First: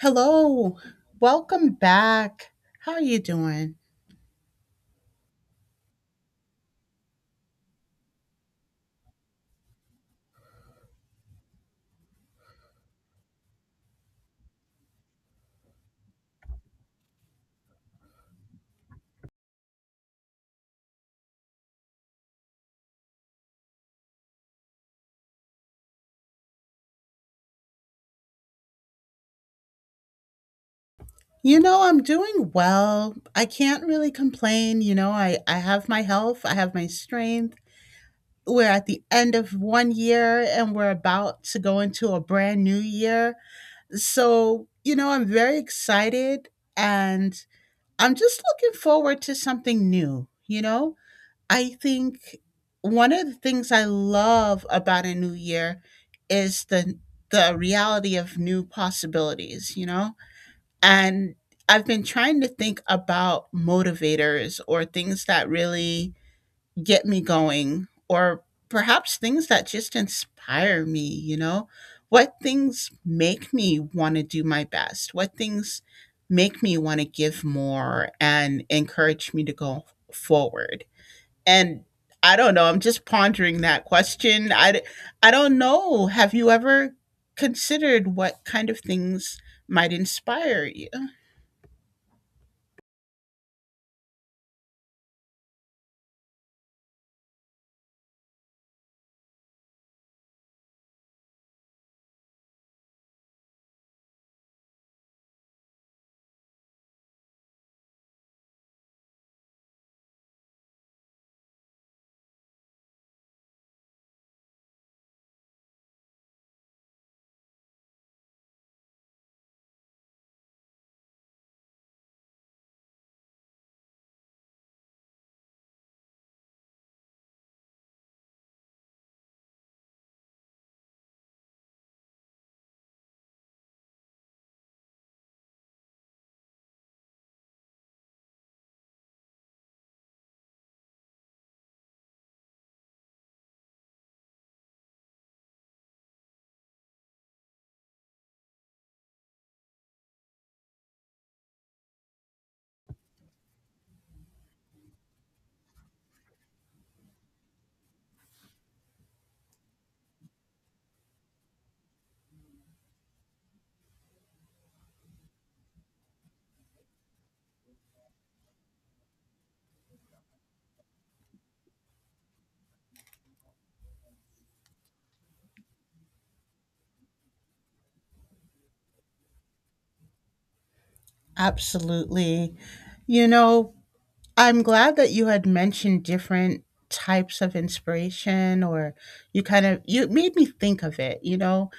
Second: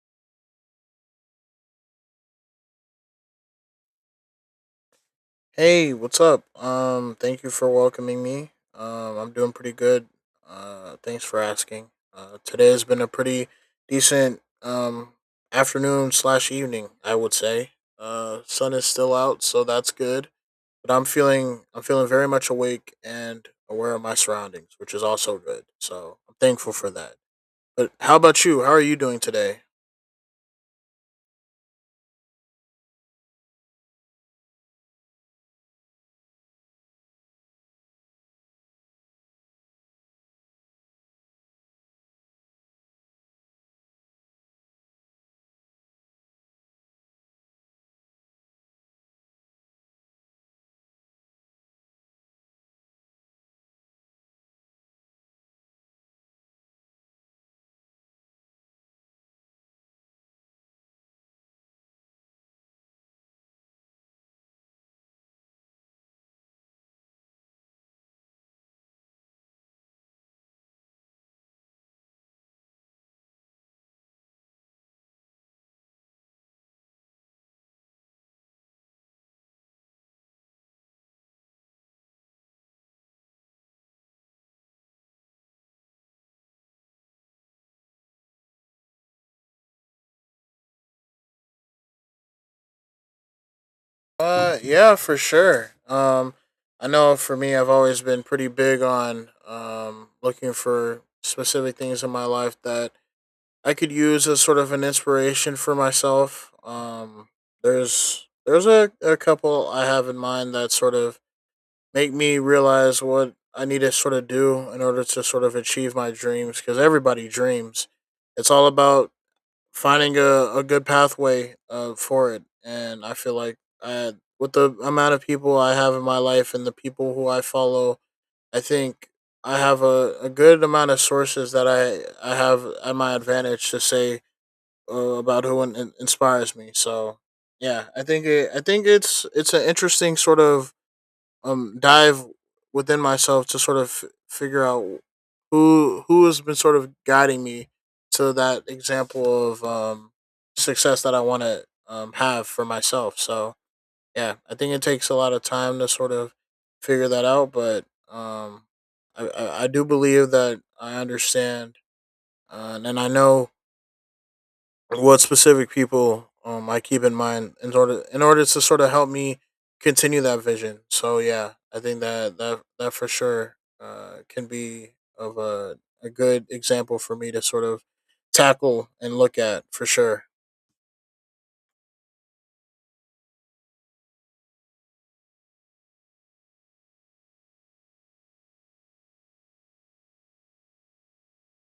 Hello, welcome back. How are you doing? Hey, what's up? Thank you for welcoming me. I'm doing pretty good. Thanks for asking. Today has been a pretty decent afternoon slash evening, I would say. Sun is still out, so that's good. But I'm feeling very much awake and aware of my surroundings, which is also good. So I'm thankful for that. But how about you? How are you doing today? You know, I'm doing well. I can't really complain. You know, I have my health, I have my strength. We're at the end of one year and we're about to go into a brand new year. So, you know, I'm very excited and I'm just looking forward to something new, you know? I think one of the things I love about a new year is the reality of new possibilities, you know? And I've been trying to think about motivators or things that really get me going or perhaps things that just inspire me, you know? What things make me want to do my best? What things make me want to give more and encourage me to go forward? And I don't know, I'm just pondering that question. I don't know. Have you ever considered what kind of things might inspire you? Yeah, for sure. I know for me, I've always been pretty big on looking for specific things in my life that I could use as sort of an inspiration for myself. There's a couple I have in mind that sort of make me realize what I need to sort of do in order to sort of achieve my dreams because everybody dreams. It's all about finding a good pathway for it. And I feel like I, with the amount of people I have in my life and the people who I follow, I think I have a good amount of sources that I have at my advantage to say about who inspires me. So yeah, I think it, I think it's an interesting sort of dive within myself to sort of figure out who has been sort of guiding me to that example of success that I want to have for myself. So yeah, I think it takes a lot of time to sort of figure that out, but um I do believe that I understand and I know what specific people I keep in mind in order to sort of help me continue that vision. So yeah, I think that that for sure can be of a good example for me to sort of tackle and look at for sure. Absolutely. You know, I'm glad that you had mentioned different types of inspiration or you kind of you made me think of it, you know.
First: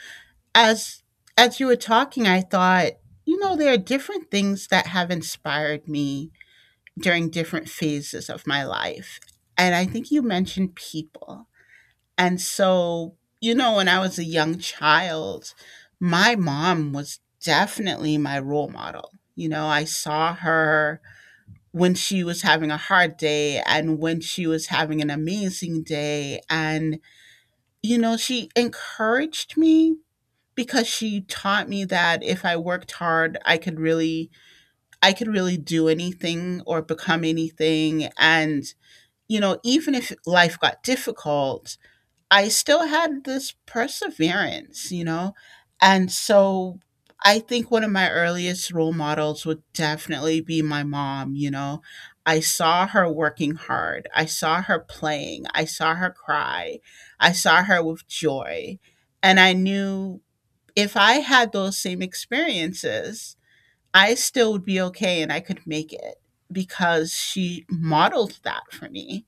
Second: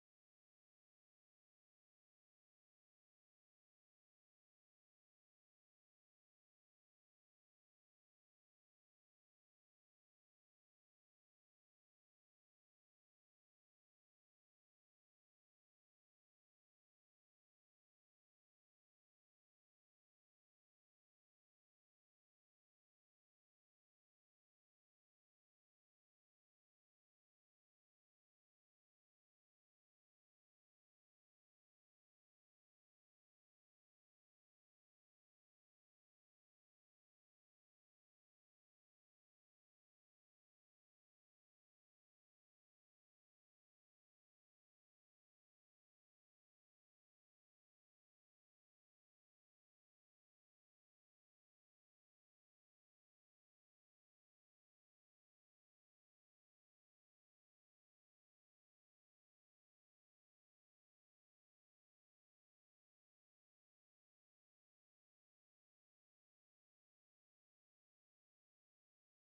As as you were talking, I thought, you know, there are different things that have inspired me during different phases of my life. And I think you mentioned people. And so, you know, when I was a young child, my mom was definitely my role model. You know, I saw her when she was having a hard day and when she was having an amazing day. And, you know, she encouraged me because she taught me that if I worked hard, I could really do anything or become anything and you know, even if life got difficult, I still had this perseverance, you know? And so I think one of my earliest role models would definitely be my mom, you know? I saw her working hard. I saw her playing. I saw her cry. I saw her with joy. And I knew if I had those same experiences, I still would be okay and I could make it because she modeled that for me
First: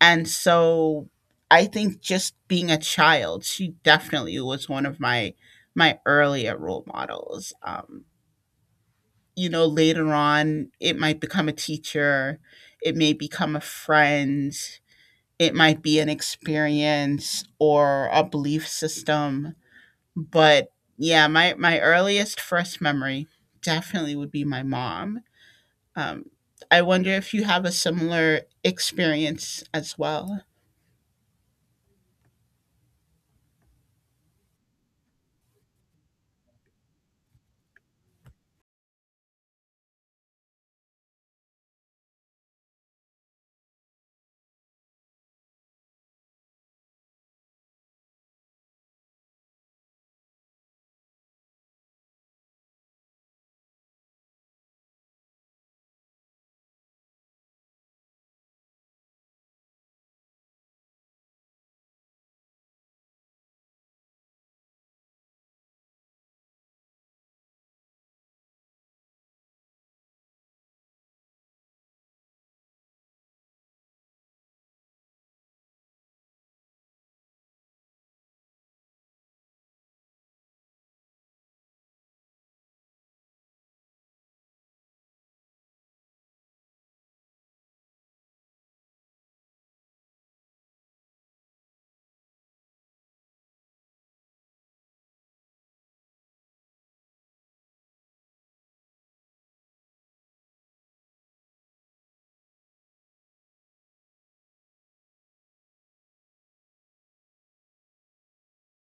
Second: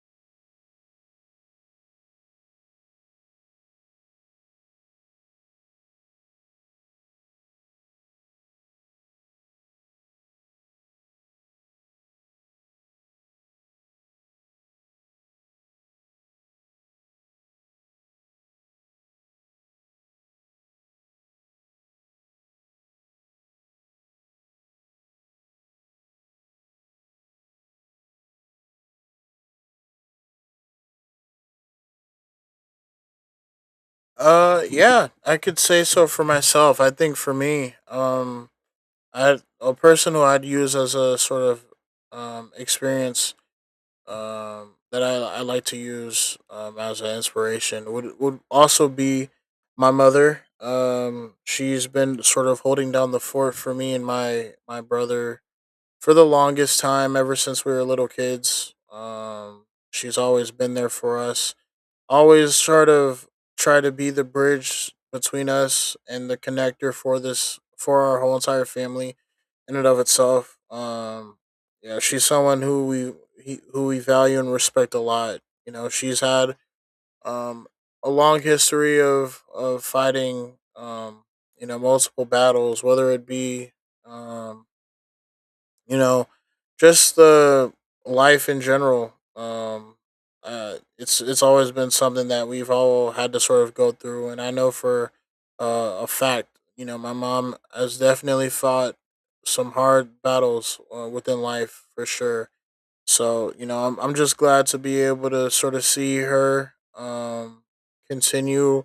and so I think just being a child, she definitely was one of my earlier role models. You know, later on, it might become a teacher, it may become a friend, it might be an experience or a belief system. But yeah, my earliest first memory definitely would be my mom. Um, I wonder if you have a similar experience as well. Yeah, I could say so for myself. I think for me, I a person who I'd use as a sort of experience that I like to use as an inspiration would also be my mother. She's been sort of holding down the fort for me and my brother for the longest time ever since we were little kids. She's always been there for us always sort of try to be the bridge between us and the connector for this for our whole entire family in and of itself. Yeah, she's someone who we he, who we value and respect a lot. You know, she's had um a long history of fighting you know multiple battles whether it be um you know, just the life in general. It's always been something that we've all had to sort of go through, and I know for a fact, you know, my mom has definitely fought some hard battles within life for sure. So you know, I'm just glad to be able to sort of see her continue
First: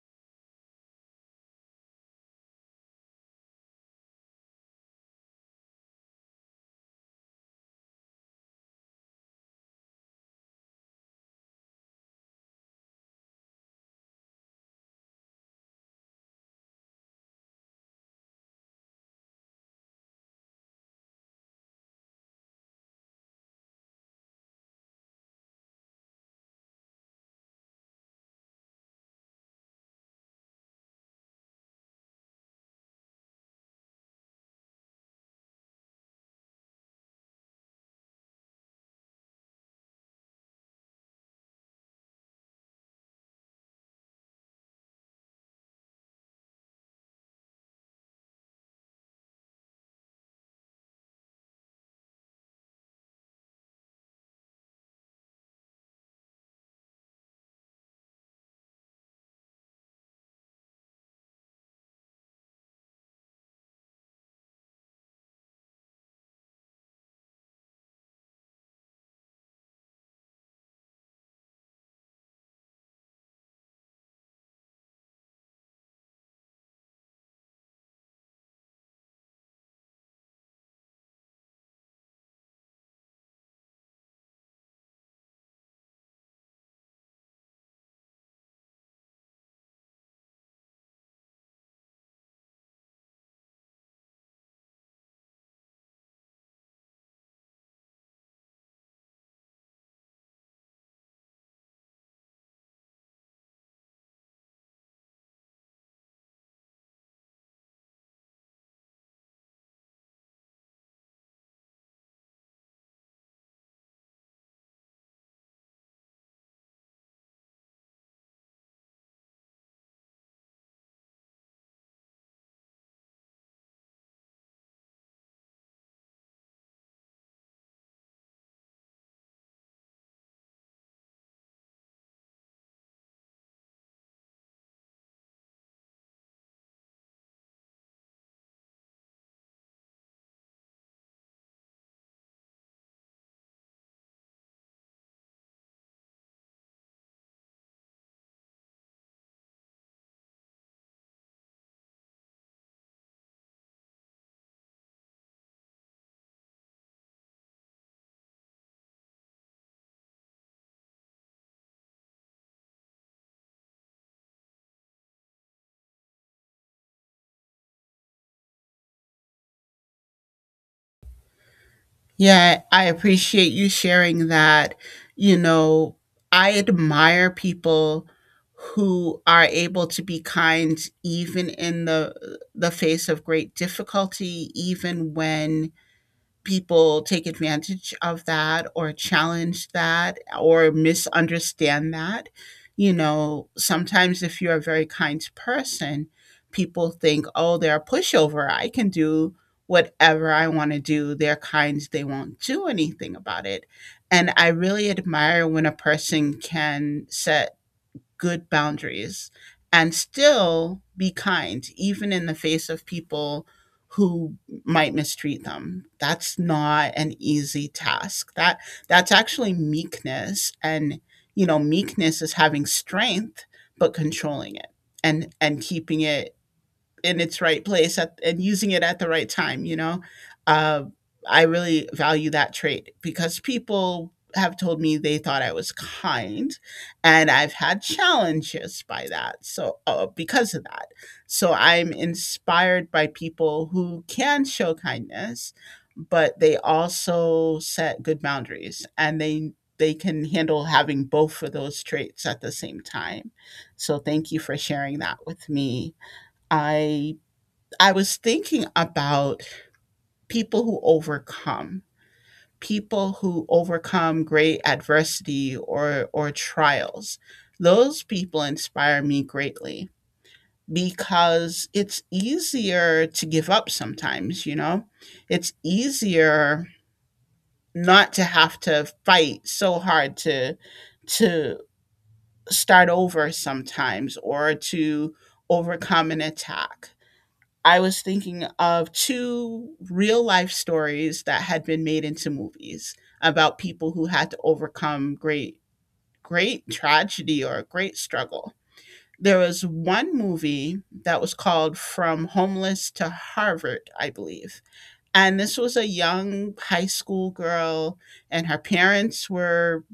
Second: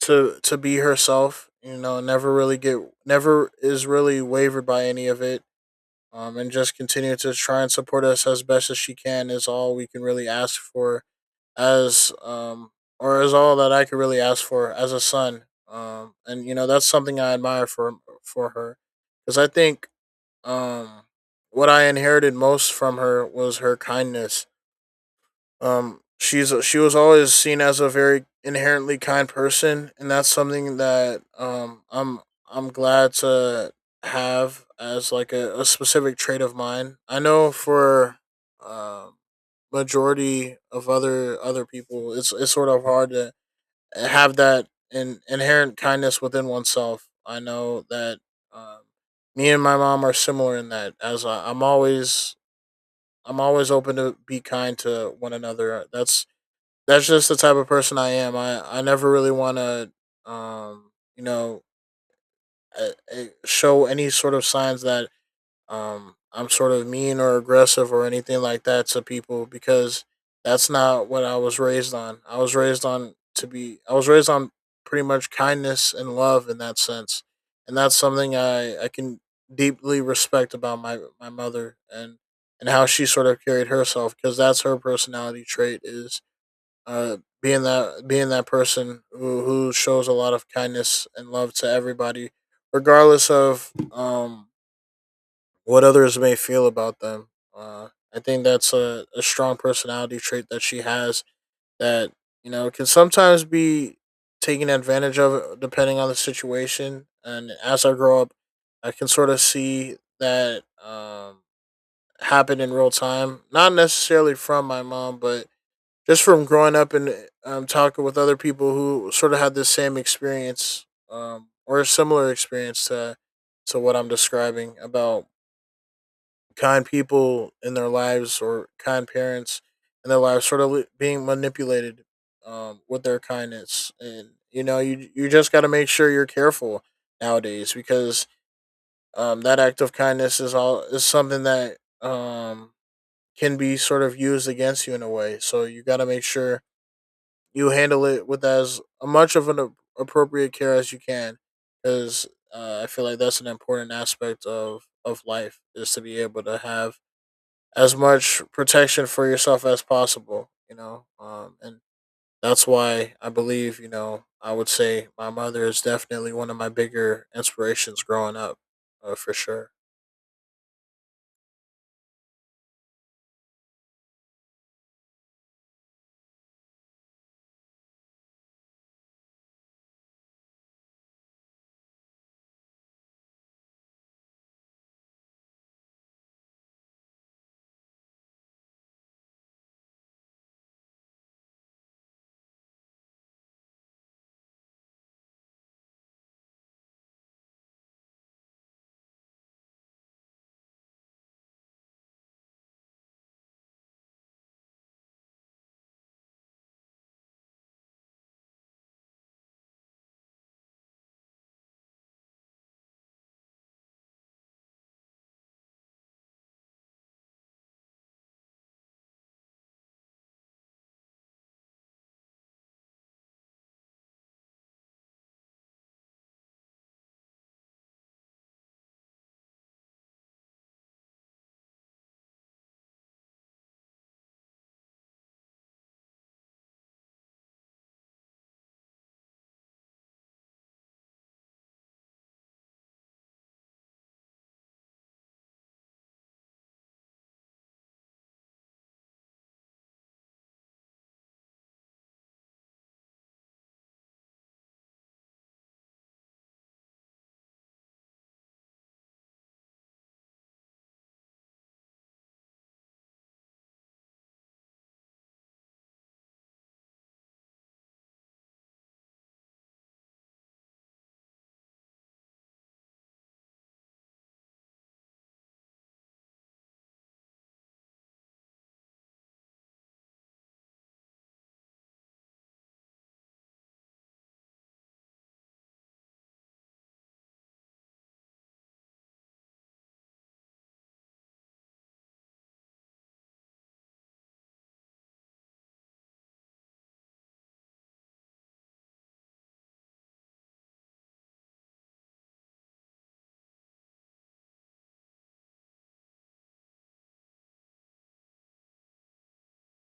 to be herself. You know, never really get never is really wavered by any of it and just continue to try and support us as best as she can is all we can really ask for as or is all that I could really ask for as a son. And you know that's something I admire for her because I think um, what I inherited most from her was her kindness she was always seen as a very inherently kind person, and that's something that I'm glad to have as like a specific trait of mine. I know for um majority of other people, it's sort of hard to have that inherent kindness within oneself. I know that um, me and my mom are similar in that, as I, I'm always open to be kind to one another. That's just the type of person I am. I never really want to, um, you know, uh, show any sort of signs that I'm sort of mean or aggressive or anything like that to people because that's not what I was raised on. I was raised on to be. I was raised on pretty much kindness and love in that sense, and that's something I can deeply respect about my mother and how she sort of carried herself because that's her personality trait is being that person who shows a lot of kindness and love to everybody, regardless of what others may feel about them. Uh, I think that's a strong personality trait that she has that you know can sometimes be taken advantage of depending on the situation. And as I grow up, I can sort of see that happen in real time, not necessarily from my mom, but just from growing up and talking with other people who sort of had the same experience or a similar experience to what I'm describing about kind people in their lives or kind parents in their lives sort of being manipulated with their kindness and you know you just got to make sure you're careful nowadays because that act of kindness is all is something that um, can be sort of used against you in a way so you got to make sure you handle it with as much of an appropriate care as you can because I feel like that's an important aspect of life is to be able to have as much protection for yourself as possible you know and that's why I believe you know I would say my mother is definitely one of my bigger inspirations growing up for sure. Yeah, I appreciate you sharing that. You know, I admire people who are able to be kind even in the face of great difficulty, even when people take advantage of that or challenge that or misunderstand that. You know, sometimes if you're a very kind person, people think, oh, they're a pushover. I can do whatever I want to do. They're kind, they won't do anything about it. And I really admire when a person can set good boundaries and still be kind, even in the face of people who might mistreat them. That's not an easy task. That's actually meekness, and you know meekness is having strength but controlling it and keeping it in its right place at, and using it at the right time, you know? Uh, I really value that trait because people have told me they thought I was kind, and I've had challenges by that. So, because of that, so I'm inspired by people who can show kindness, but they also set good boundaries and they can handle having both of those traits at the same time. So, thank you for sharing that with me. I I was thinking about people who overcome, people who overcome great adversity or trials. Those people inspire me greatly because it's easier to give up sometimes, you know? It's easier not to have to fight so hard to start over sometimes or to overcome an attack. I was thinking of two real life stories that had been made into movies about people who had to overcome great, great tragedy or great struggle. There was one movie that was called From Homeless to Harvard, I believe. And this was a young high school girl, and her parents were,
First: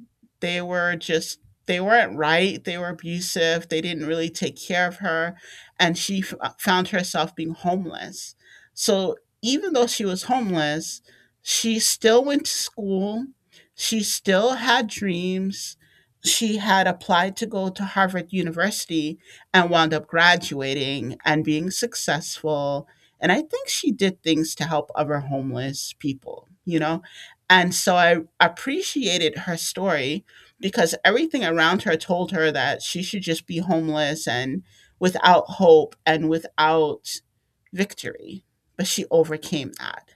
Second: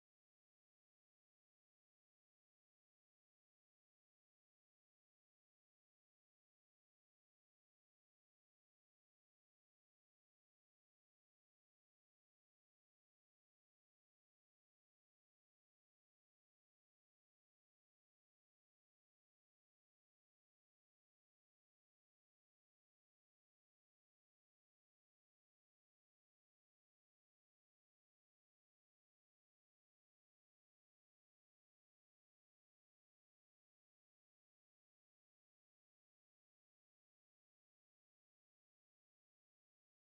they were just, they weren't right. They were abusive. They didn't really take care of her. And found herself being homeless. So even though she was homeless, she still went to school. She still had dreams. She had applied to go to Harvard University and wound up graduating and being successful and I think she did things to help other homeless people, you know? And so I appreciated her story because everything around her told her that she should just be homeless and without hope and without victory. But she overcame that.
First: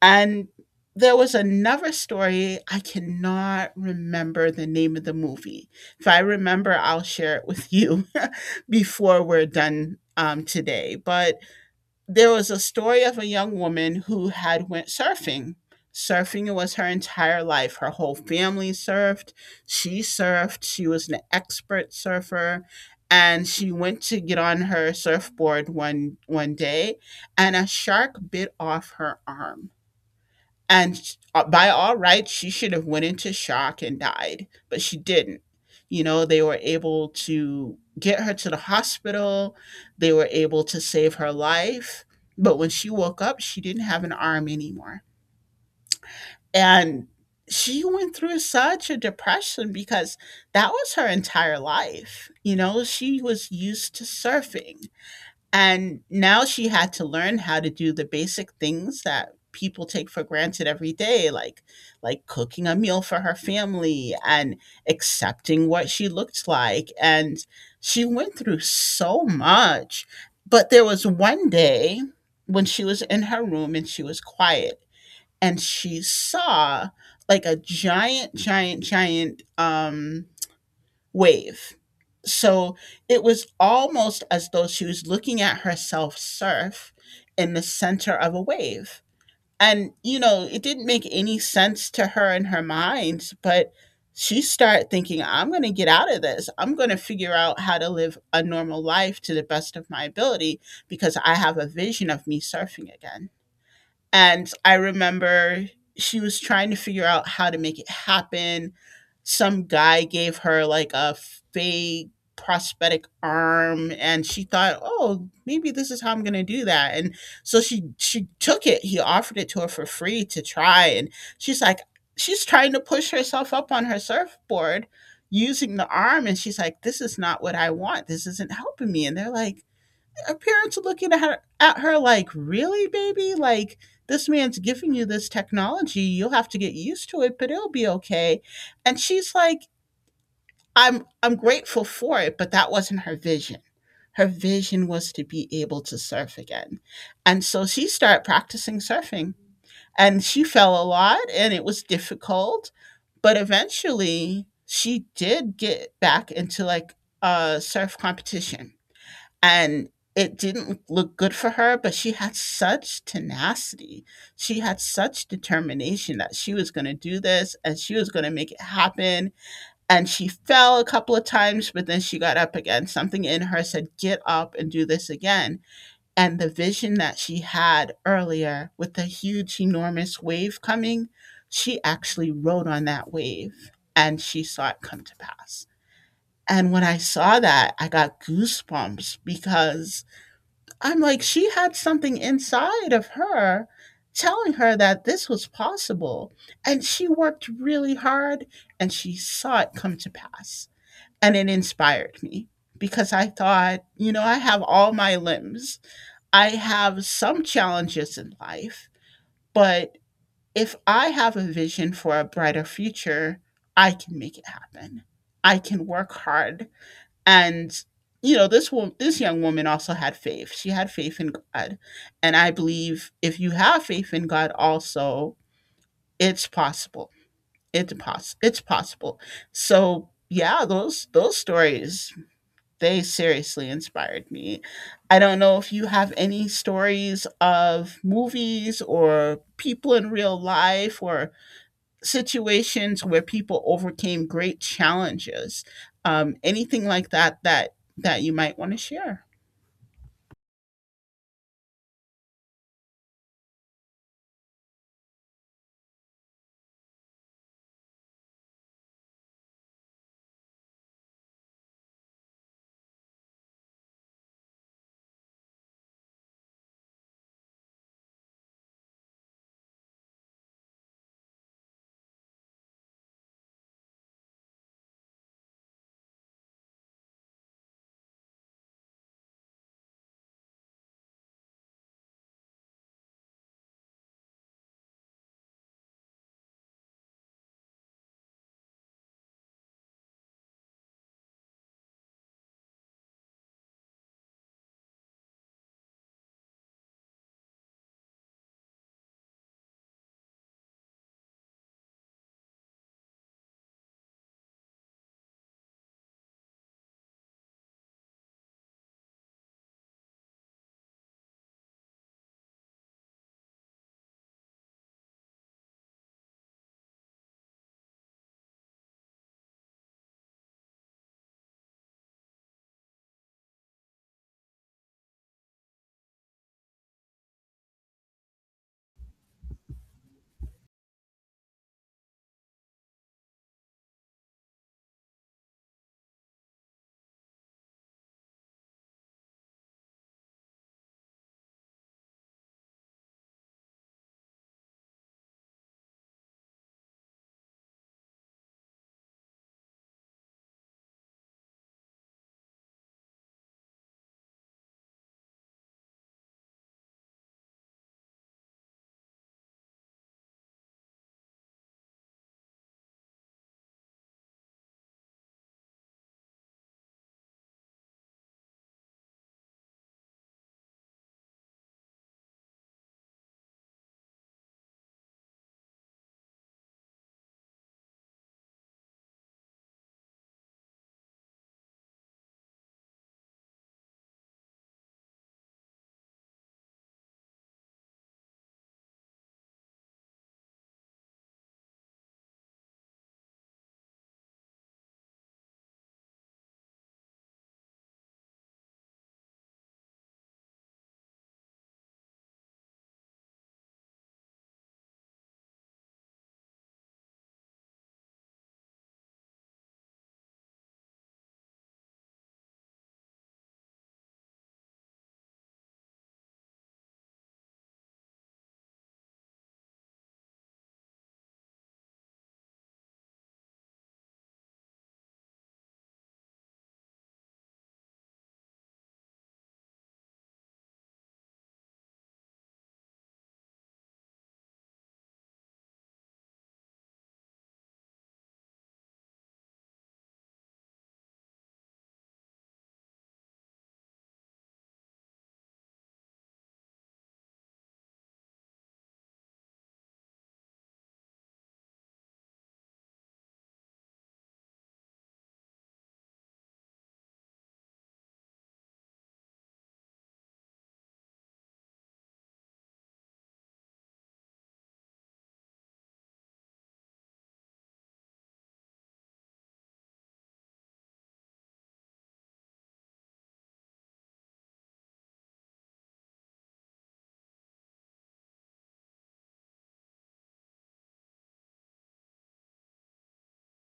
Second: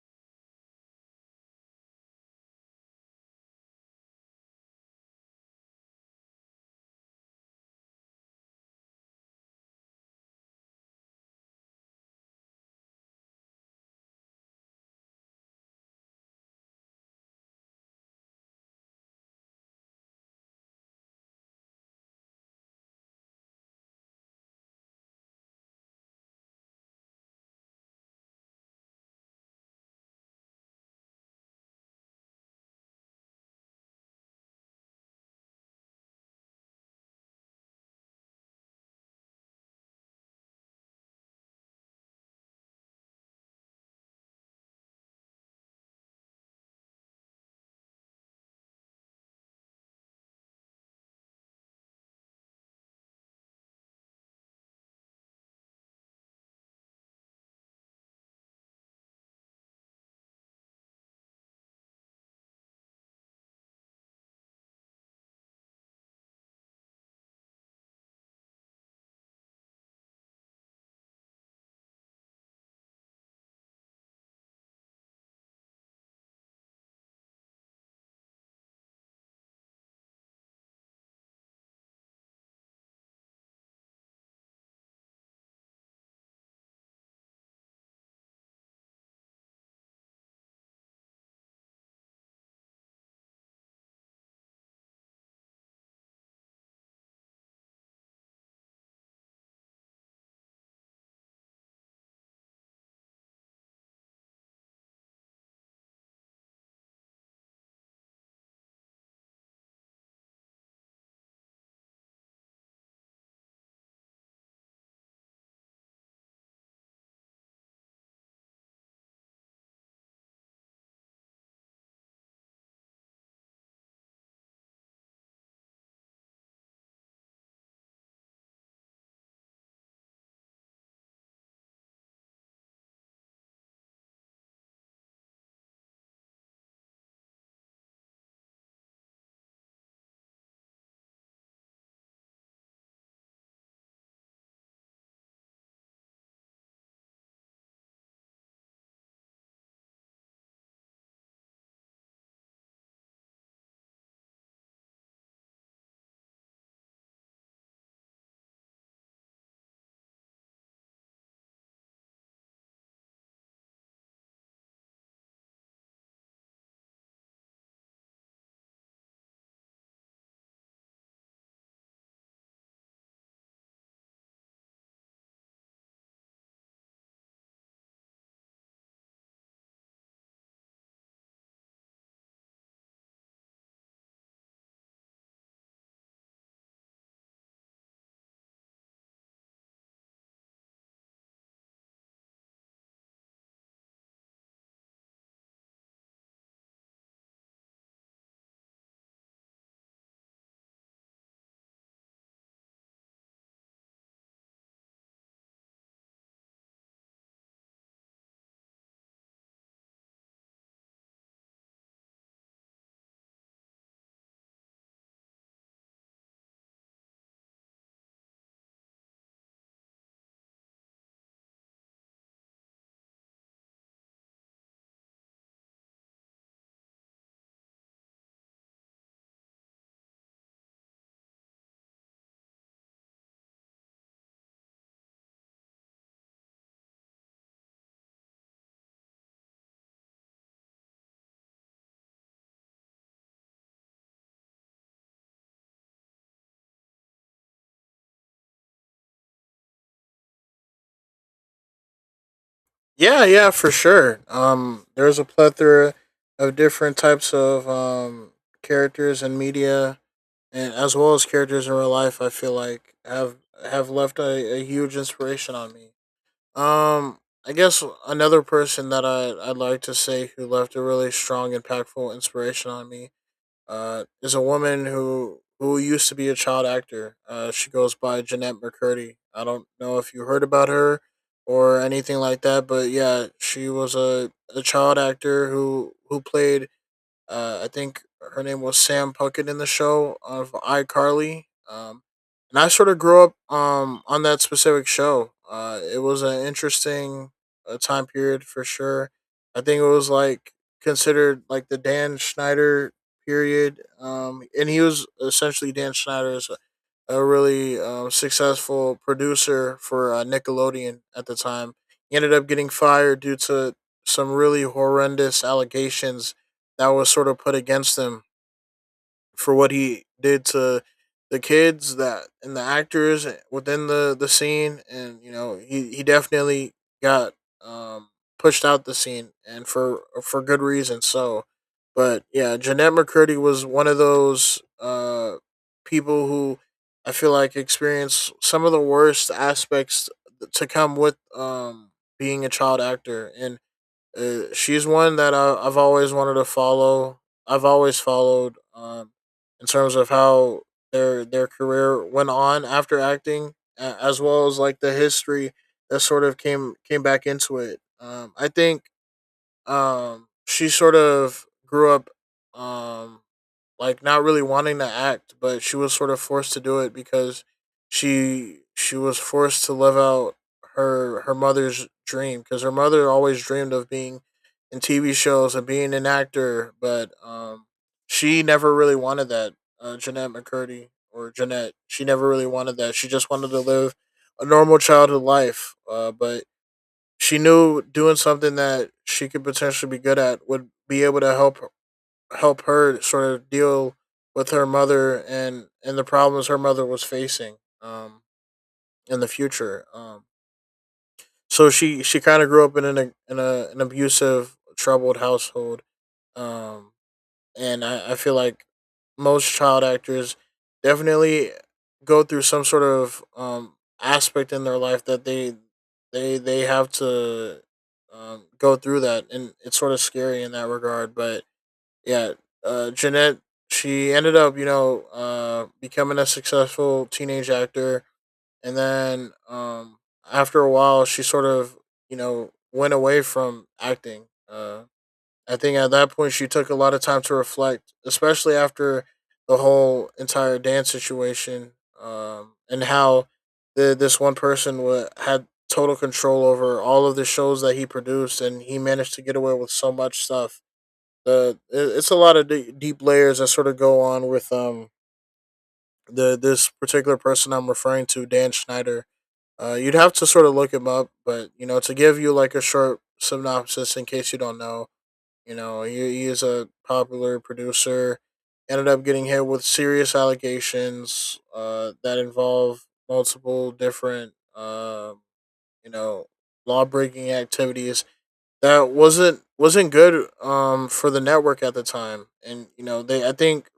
And there was another story. I cannot remember the name of the movie. If I remember, I'll share it with you before we're done today. But there was a story of a young woman who had went surfing. Surfing was her entire life. Her whole family surfed. She surfed. She was an expert surfer, and she went to get on her surfboard one day and a shark bit off her arm. And by all rights she should have went into shock and died, but she didn't. You know, they were able to get her to the hospital. They were able to save her life, but when she woke up she didn't have an arm anymore. And she went through such a depression because that was her entire life. You know, she was used to surfing, and now she had to learn how to do the basic things that people take for granted every day, like cooking a meal for her family and accepting what she looked like. And she went through so much. But there was one day when she was in her room and she was quiet and she saw like a giant, giant, giant wave. So it was almost as though she was looking at herself surf in the center of a wave. And, you know, it didn't make any sense to her in her mind, but she started thinking, I'm going to get out of this. I'm going to figure out how to live a normal life to the best of my ability because I have a vision of me surfing again. And I remember she was trying to figure out how to make it happen. Some guy gave her like a fake prosthetic arm and she thought, "Oh, maybe this is how I'm going to do that." And so she took it. He offered it to her for free to try, and she's like, she's trying to push herself up on her surfboard using the arm and she's like, "This is not what I want. This isn't helping me." And they're like, her parents are looking at her like, really, baby? Like, this man's giving you this technology. You'll have to get used to it, but it'll be okay. And she's like, I'm grateful for it, but that wasn't her vision. Her vision was to be able to surf again. And so she started practicing surfing. And she fell a lot and it was difficult, but eventually she did get back into like a surf competition, and it didn't look good for her, but she had such tenacity. She had such determination that she was gonna do this and she was gonna make it happen, and she fell a couple of times, but then she got up again. Something in her said, "Get up and do this again." And the vision that she had earlier with the huge, enormous wave coming, she actually rode on that wave, and she saw it come to pass. And when I saw that, I got goosebumps because I'm like, she had something inside of her telling her that this was possible. And she worked really hard and she saw it come to pass. And it inspired me because I thought, you know, I have all my limbs, I have some challenges in life, but if I have a vision for a brighter future, I can make it happen. I can work hard and you know, this woman, this young woman also had faith. She had faith in God, and I believe if you have faith in God, also it's possible. It's possible. So yeah, those stories they seriously inspired me. I don't know if you have any stories of movies or people in real life or situations where people overcame great challenges. Anything like that that that you might want to share. Yeah, yeah, for sure. There's a plethora of different types of characters and media, and as well as characters in real life. I feel like have left a huge inspiration on me. Um, I guess another person that I'd like to say who left a really strong, impactful inspiration on me is a woman who used to be a child actor. She goes by Jeanette McCurdy. I don't know if you heard about her or anything like that, but yeah, she was a child actor who played I think her name was Sam Puckett in the show of iCarly. And I sort of grew up on that specific show. It was an interesting time period for sure. I think it was like considered like the Dan Schneider period. And he was essentially Dan Schneider as a really successful producer for Nickelodeon at the time. He ended up getting fired due to some really horrendous allegations that was sort of put against him for what he did to the kids that and the actors within the scene and you know he definitely got um pushed out the scene and for good reason so but yeah Jeanette McCurdy was one of those people who I feel like experienced some of the worst aspects to come with being a child actor and she's one that I, I've always wanted to follow. I've always followed in terms of how their career went on after acting, as well as like the history that sort of came back into it. I think she sort of grew up um, like not really wanting to act, but she was sort of forced to do it because she was forced to live out her mother's dream because her mother always dreamed of being in TV shows and being an actor, but she never really wanted that. Jeanette McCurdy or Jeanette, she never really wanted that. She just wanted to live a normal childhood life, but she knew doing something that she could potentially be good at would be able to help help her sort of deal with her mother and the problems her mother was facing um in the future so she kind of grew up in in a, an abusive troubled household um and I feel like most child actors definitely go through some sort of aspect in their life that they have to go through that and it's sort of scary in that regard but yeah, Jeanette, she ended up, you know, becoming a successful teenage actor. And then after a while, she sort of, you know, went away from acting. Uh, I think at that point, she took a lot of time to reflect, especially after the whole entire dance situation, and how this one person wa had total control over all of the shows that he produced, and he managed to get away with so much stuff. It's a lot of deep layers that sort of go on with the this particular person I'm referring to, Dan Schneider. You'd have to sort of look him up, but you know, to give you like a short synopsis in case you don't know, you know, he is a popular producer. Ended up getting hit with serious allegations that involve multiple different, you know, law breaking activities that wasn't good for the network at the time. And you know, they, I think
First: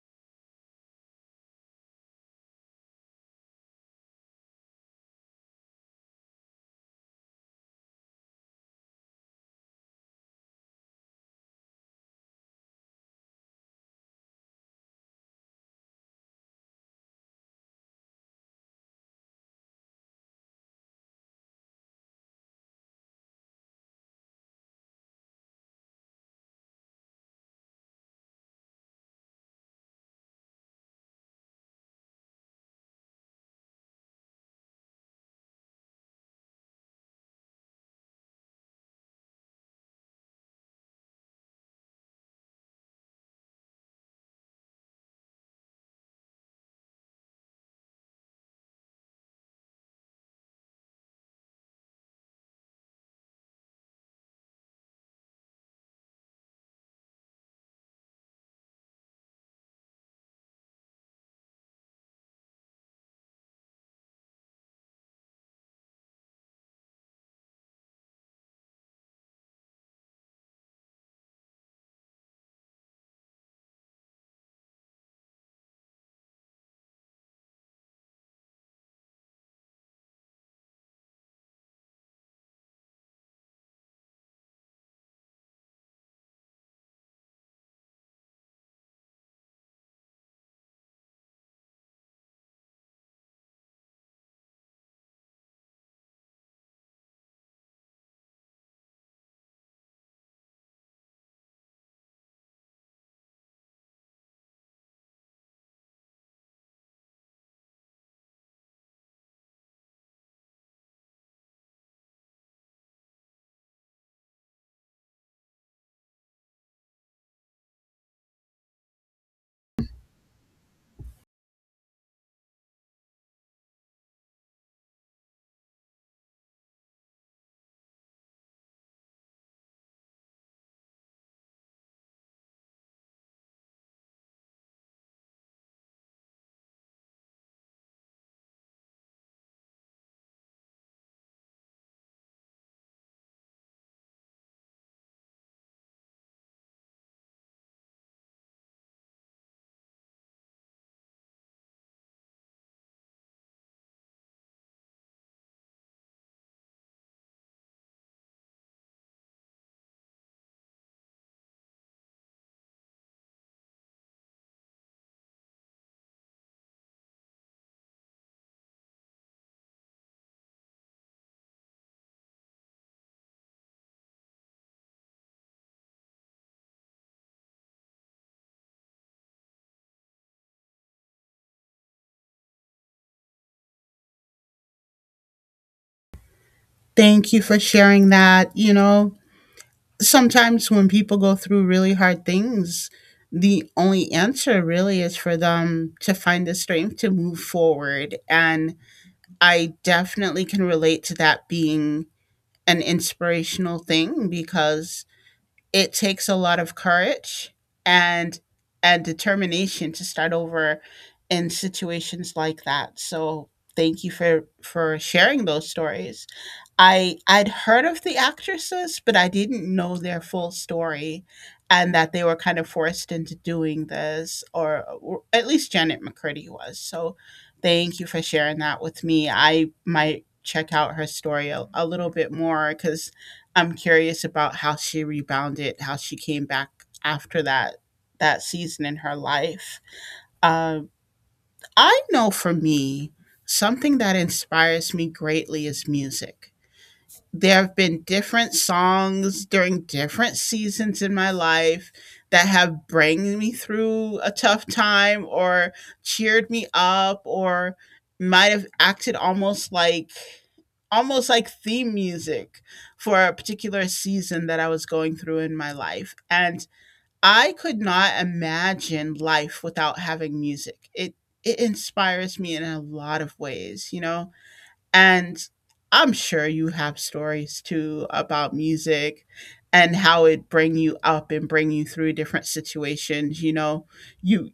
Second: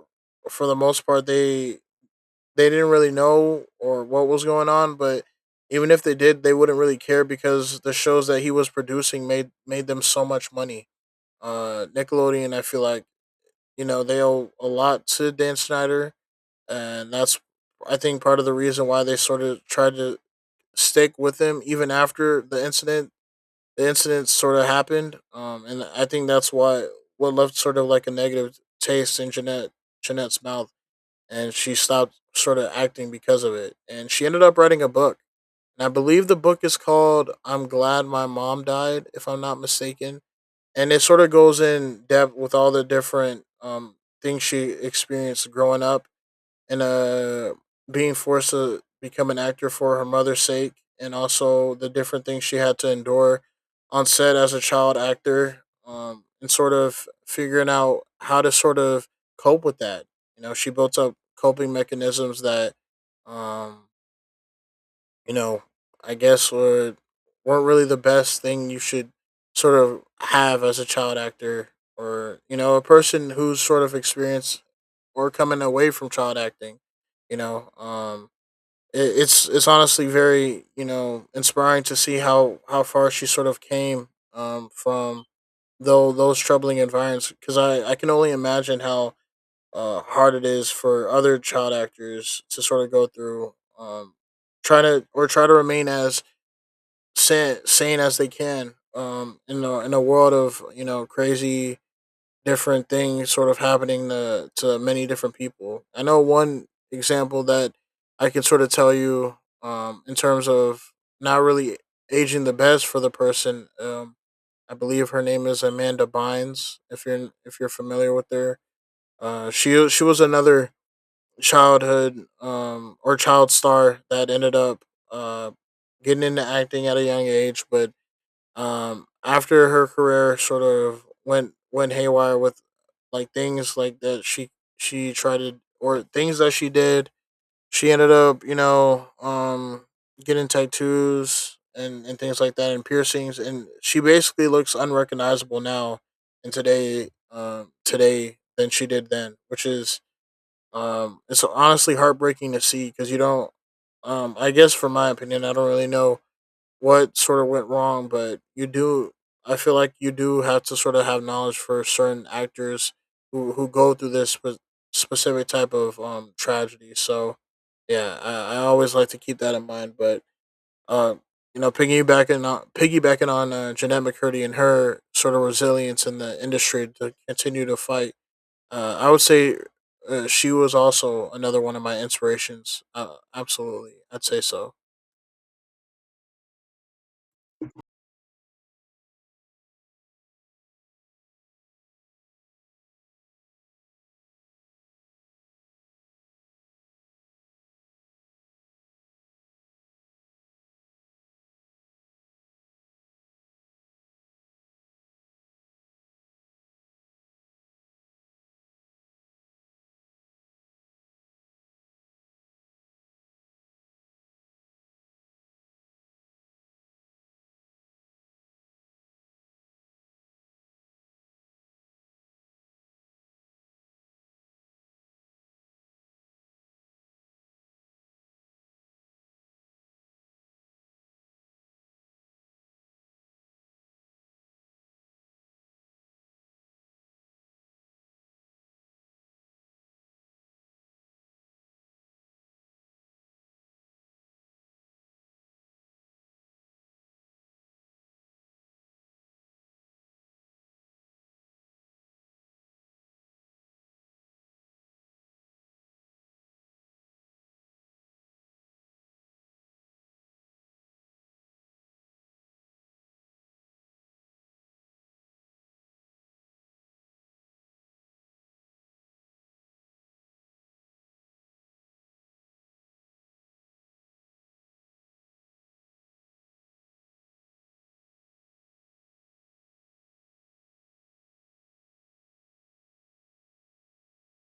for the most part, they didn't really know or what was going on. But even if they did, they wouldn't really care because the shows that he was producing made them so much money. Nickelodeon, I feel like, you know, they owe a lot to Dan Snyder. And that's, I think, part of the reason why they sort of tried to stick with him even after the incident sort of happened. And I think that's why what left sort of like a negative taste in Jeanette's mouth, and she stopped sort of acting because of it. And she ended up writing a book, and I believe the book is called "I'm Glad My Mom Died," if I'm not mistaken. And it sort of goes in depth with all the different things she experienced growing up. And being forced to become an actor for her mother's sake, and also the different things she had to endure on set as a child actor, and sort of figuring out how to sort of cope with that. You know, she built up coping mechanisms that, um you know I guess, were weren't really the best thing you should sort of have as a child actor, or you know, a person who's sort of experienced or coming away from child acting. You know, um, it's honestly very, you know, inspiring to see how far she sort of came, from though those troubling environments. Because I can only imagine how hard it is for other child actors to sort of go through, try to remain as sane as they can, in a world of, you know, crazy different things sort of happening to many different people. I know one example that I could sort of tell you, in terms of not really aging the best for the person. I believe her name is Amanda Bynes. If you're familiar with her, she was another childhood, or child star, that ended up uh, getting into acting at a young age, but after her career sort of went haywire with like things like that she tried to or things that she did, she ended up, you know, getting tattoos, and things like that, and piercings, and she basically looks unrecognizable now and today, today than she did then, which is it's honestly heartbreaking to see. Because you don't, I guess, from my opinion, I don't really know what sort of went wrong, but you do. I feel like you do have to sort of have knowledge for certain actors who go through this specific type of tragedy. So, yeah, I always like to keep that in mind. But uh, you know, piggybacking on Jeanette McCurdy and her sort of resilience in the industry to continue to fight, I would say, she was also another one of my inspirations. Absolutely, I'd say so. Thank you for sharing that. You know, sometimes when people go through really hard things, the only answer really is for them to find the strength to move forward. And I definitely can relate to that being an inspirational thing because it takes a lot of courage and and determination to start over in situations like that. So thank you for sharing those stories. I'd heard of the actresses, but I didn't know their full story and that they were kind of forced into doing this or at least Janet McCurdy was. So thank you for sharing that with me. I might check out her story a little bit more cuz I'm curious about how she rebounded, how she came back after that season in her life. Um I know for me, something that inspires me greatly is music. There have been different songs during different seasons in my life that have bring me through a tough time or cheered me up or might have acted almost like theme music for a particular season that I was going through in my life and I could not imagine life without having music. It inspires me in a lot of ways, you know. And I'm sure you have stories too about music and how it bring you up and bring you through different situations. You know, you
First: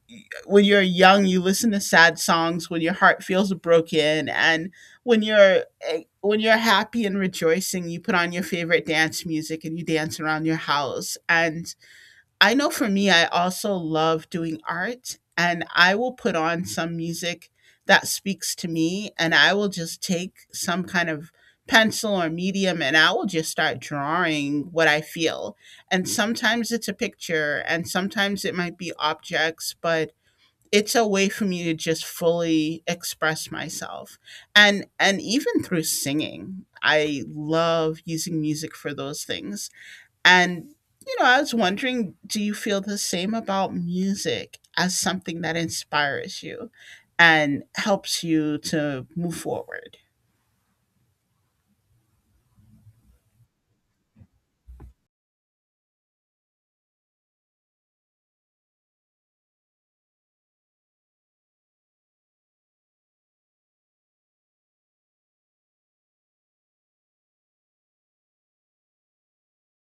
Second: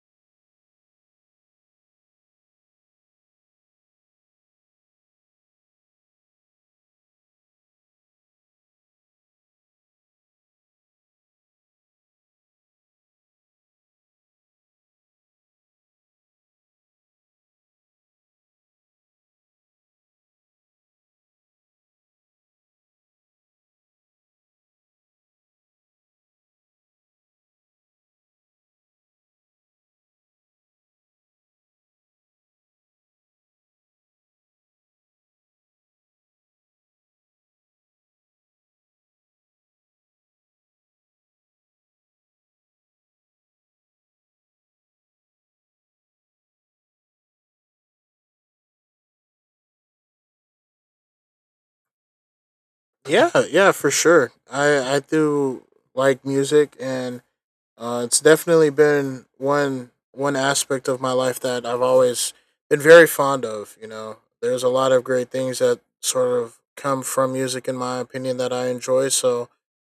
when you're young, you listen to sad songs when your heart feels broken, and when you're happy and rejoicing, you put on your favorite dance music and you dance around your house. And I know for me, I also love doing art, and I will put on some music that speaks to me, and I will just take some kind of pencil or medium and I will just start drawing what I feel. And sometimes it's a picture, and sometimes it might be objects, but it's a way for me to just fully express myself. And even through singing, I love using music for those things and, you know, I was wondering do you feel the same about music as something that inspires you and helps you to move forward? Yeah, yeah, for sure. I do like music, and it's definitely been one aspect of my life that I've always been very fond of. You know, there's a lot of great things that sort of come from music, in my opinion, that I enjoy. So,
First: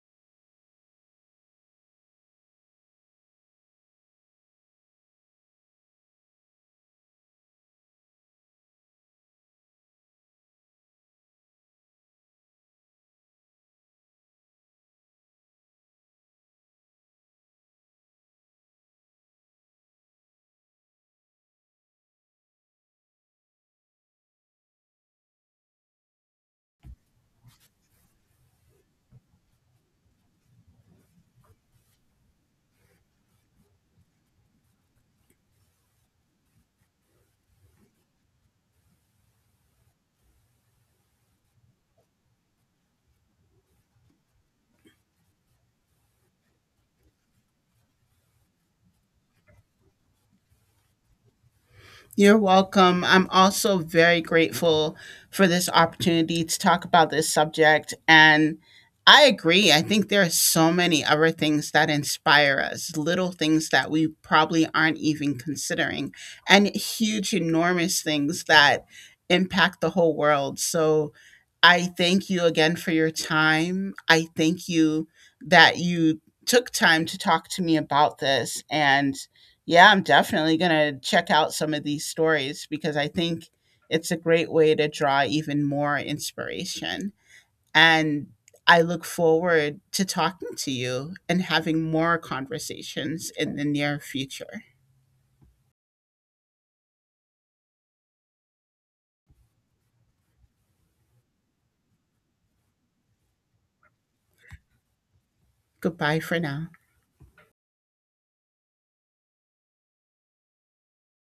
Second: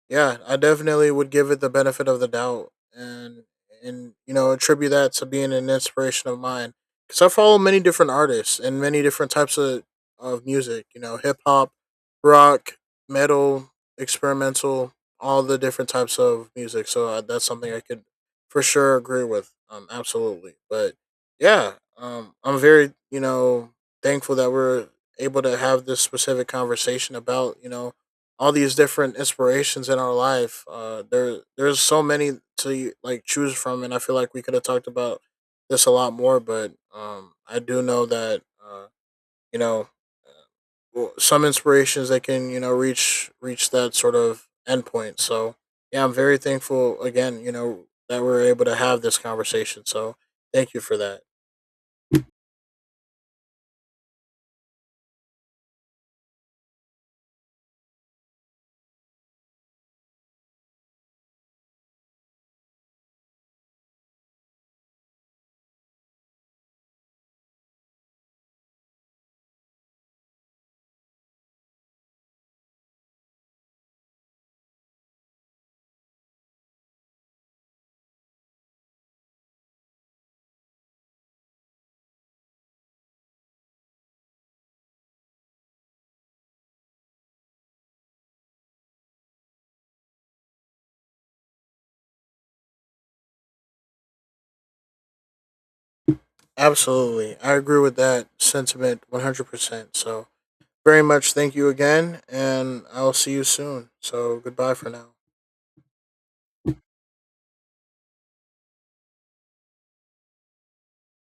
yeah, I definitely would give it the benefit of the doubt, and you know, attribute that to being an inspiration of mine. Because I follow many different artists and many different types of music. You know, hip hop, rock, metal, experimental, all the different types of music. So, that's something I could for sure agree with. Absolutely. But yeah, I'm very, you know, thankful that we're able to have this specific conversation about, you know, all these different inspirations in our life. There's so many to like choose from, and I feel like we could have talked about this a lot more. But I do know that you know, well, some inspirations that can, you know, reach that sort of endpoint. So yeah, I'm very thankful again. You know, that we're able to have this conversation. So thank you for that. You're welcome. I'm also very grateful for this opportunity to talk about this subject. And I agree. I think there are so many other things that inspire us, little things that we probably aren't even considering, and huge, enormous things that impact the whole world. So I thank you again for your time. I thank you that you took time to talk to me about this. And yeah, I'm definitely going to check out some of these stories because I think it's a great way to draw even more inspiration. And I look forward to talking to you and having more conversations in the near future. Absolutely, I agree with that sentiment 100%. Percent So very much thank you again, and I'll see you soon. So goodbye for now. Goodbye for now.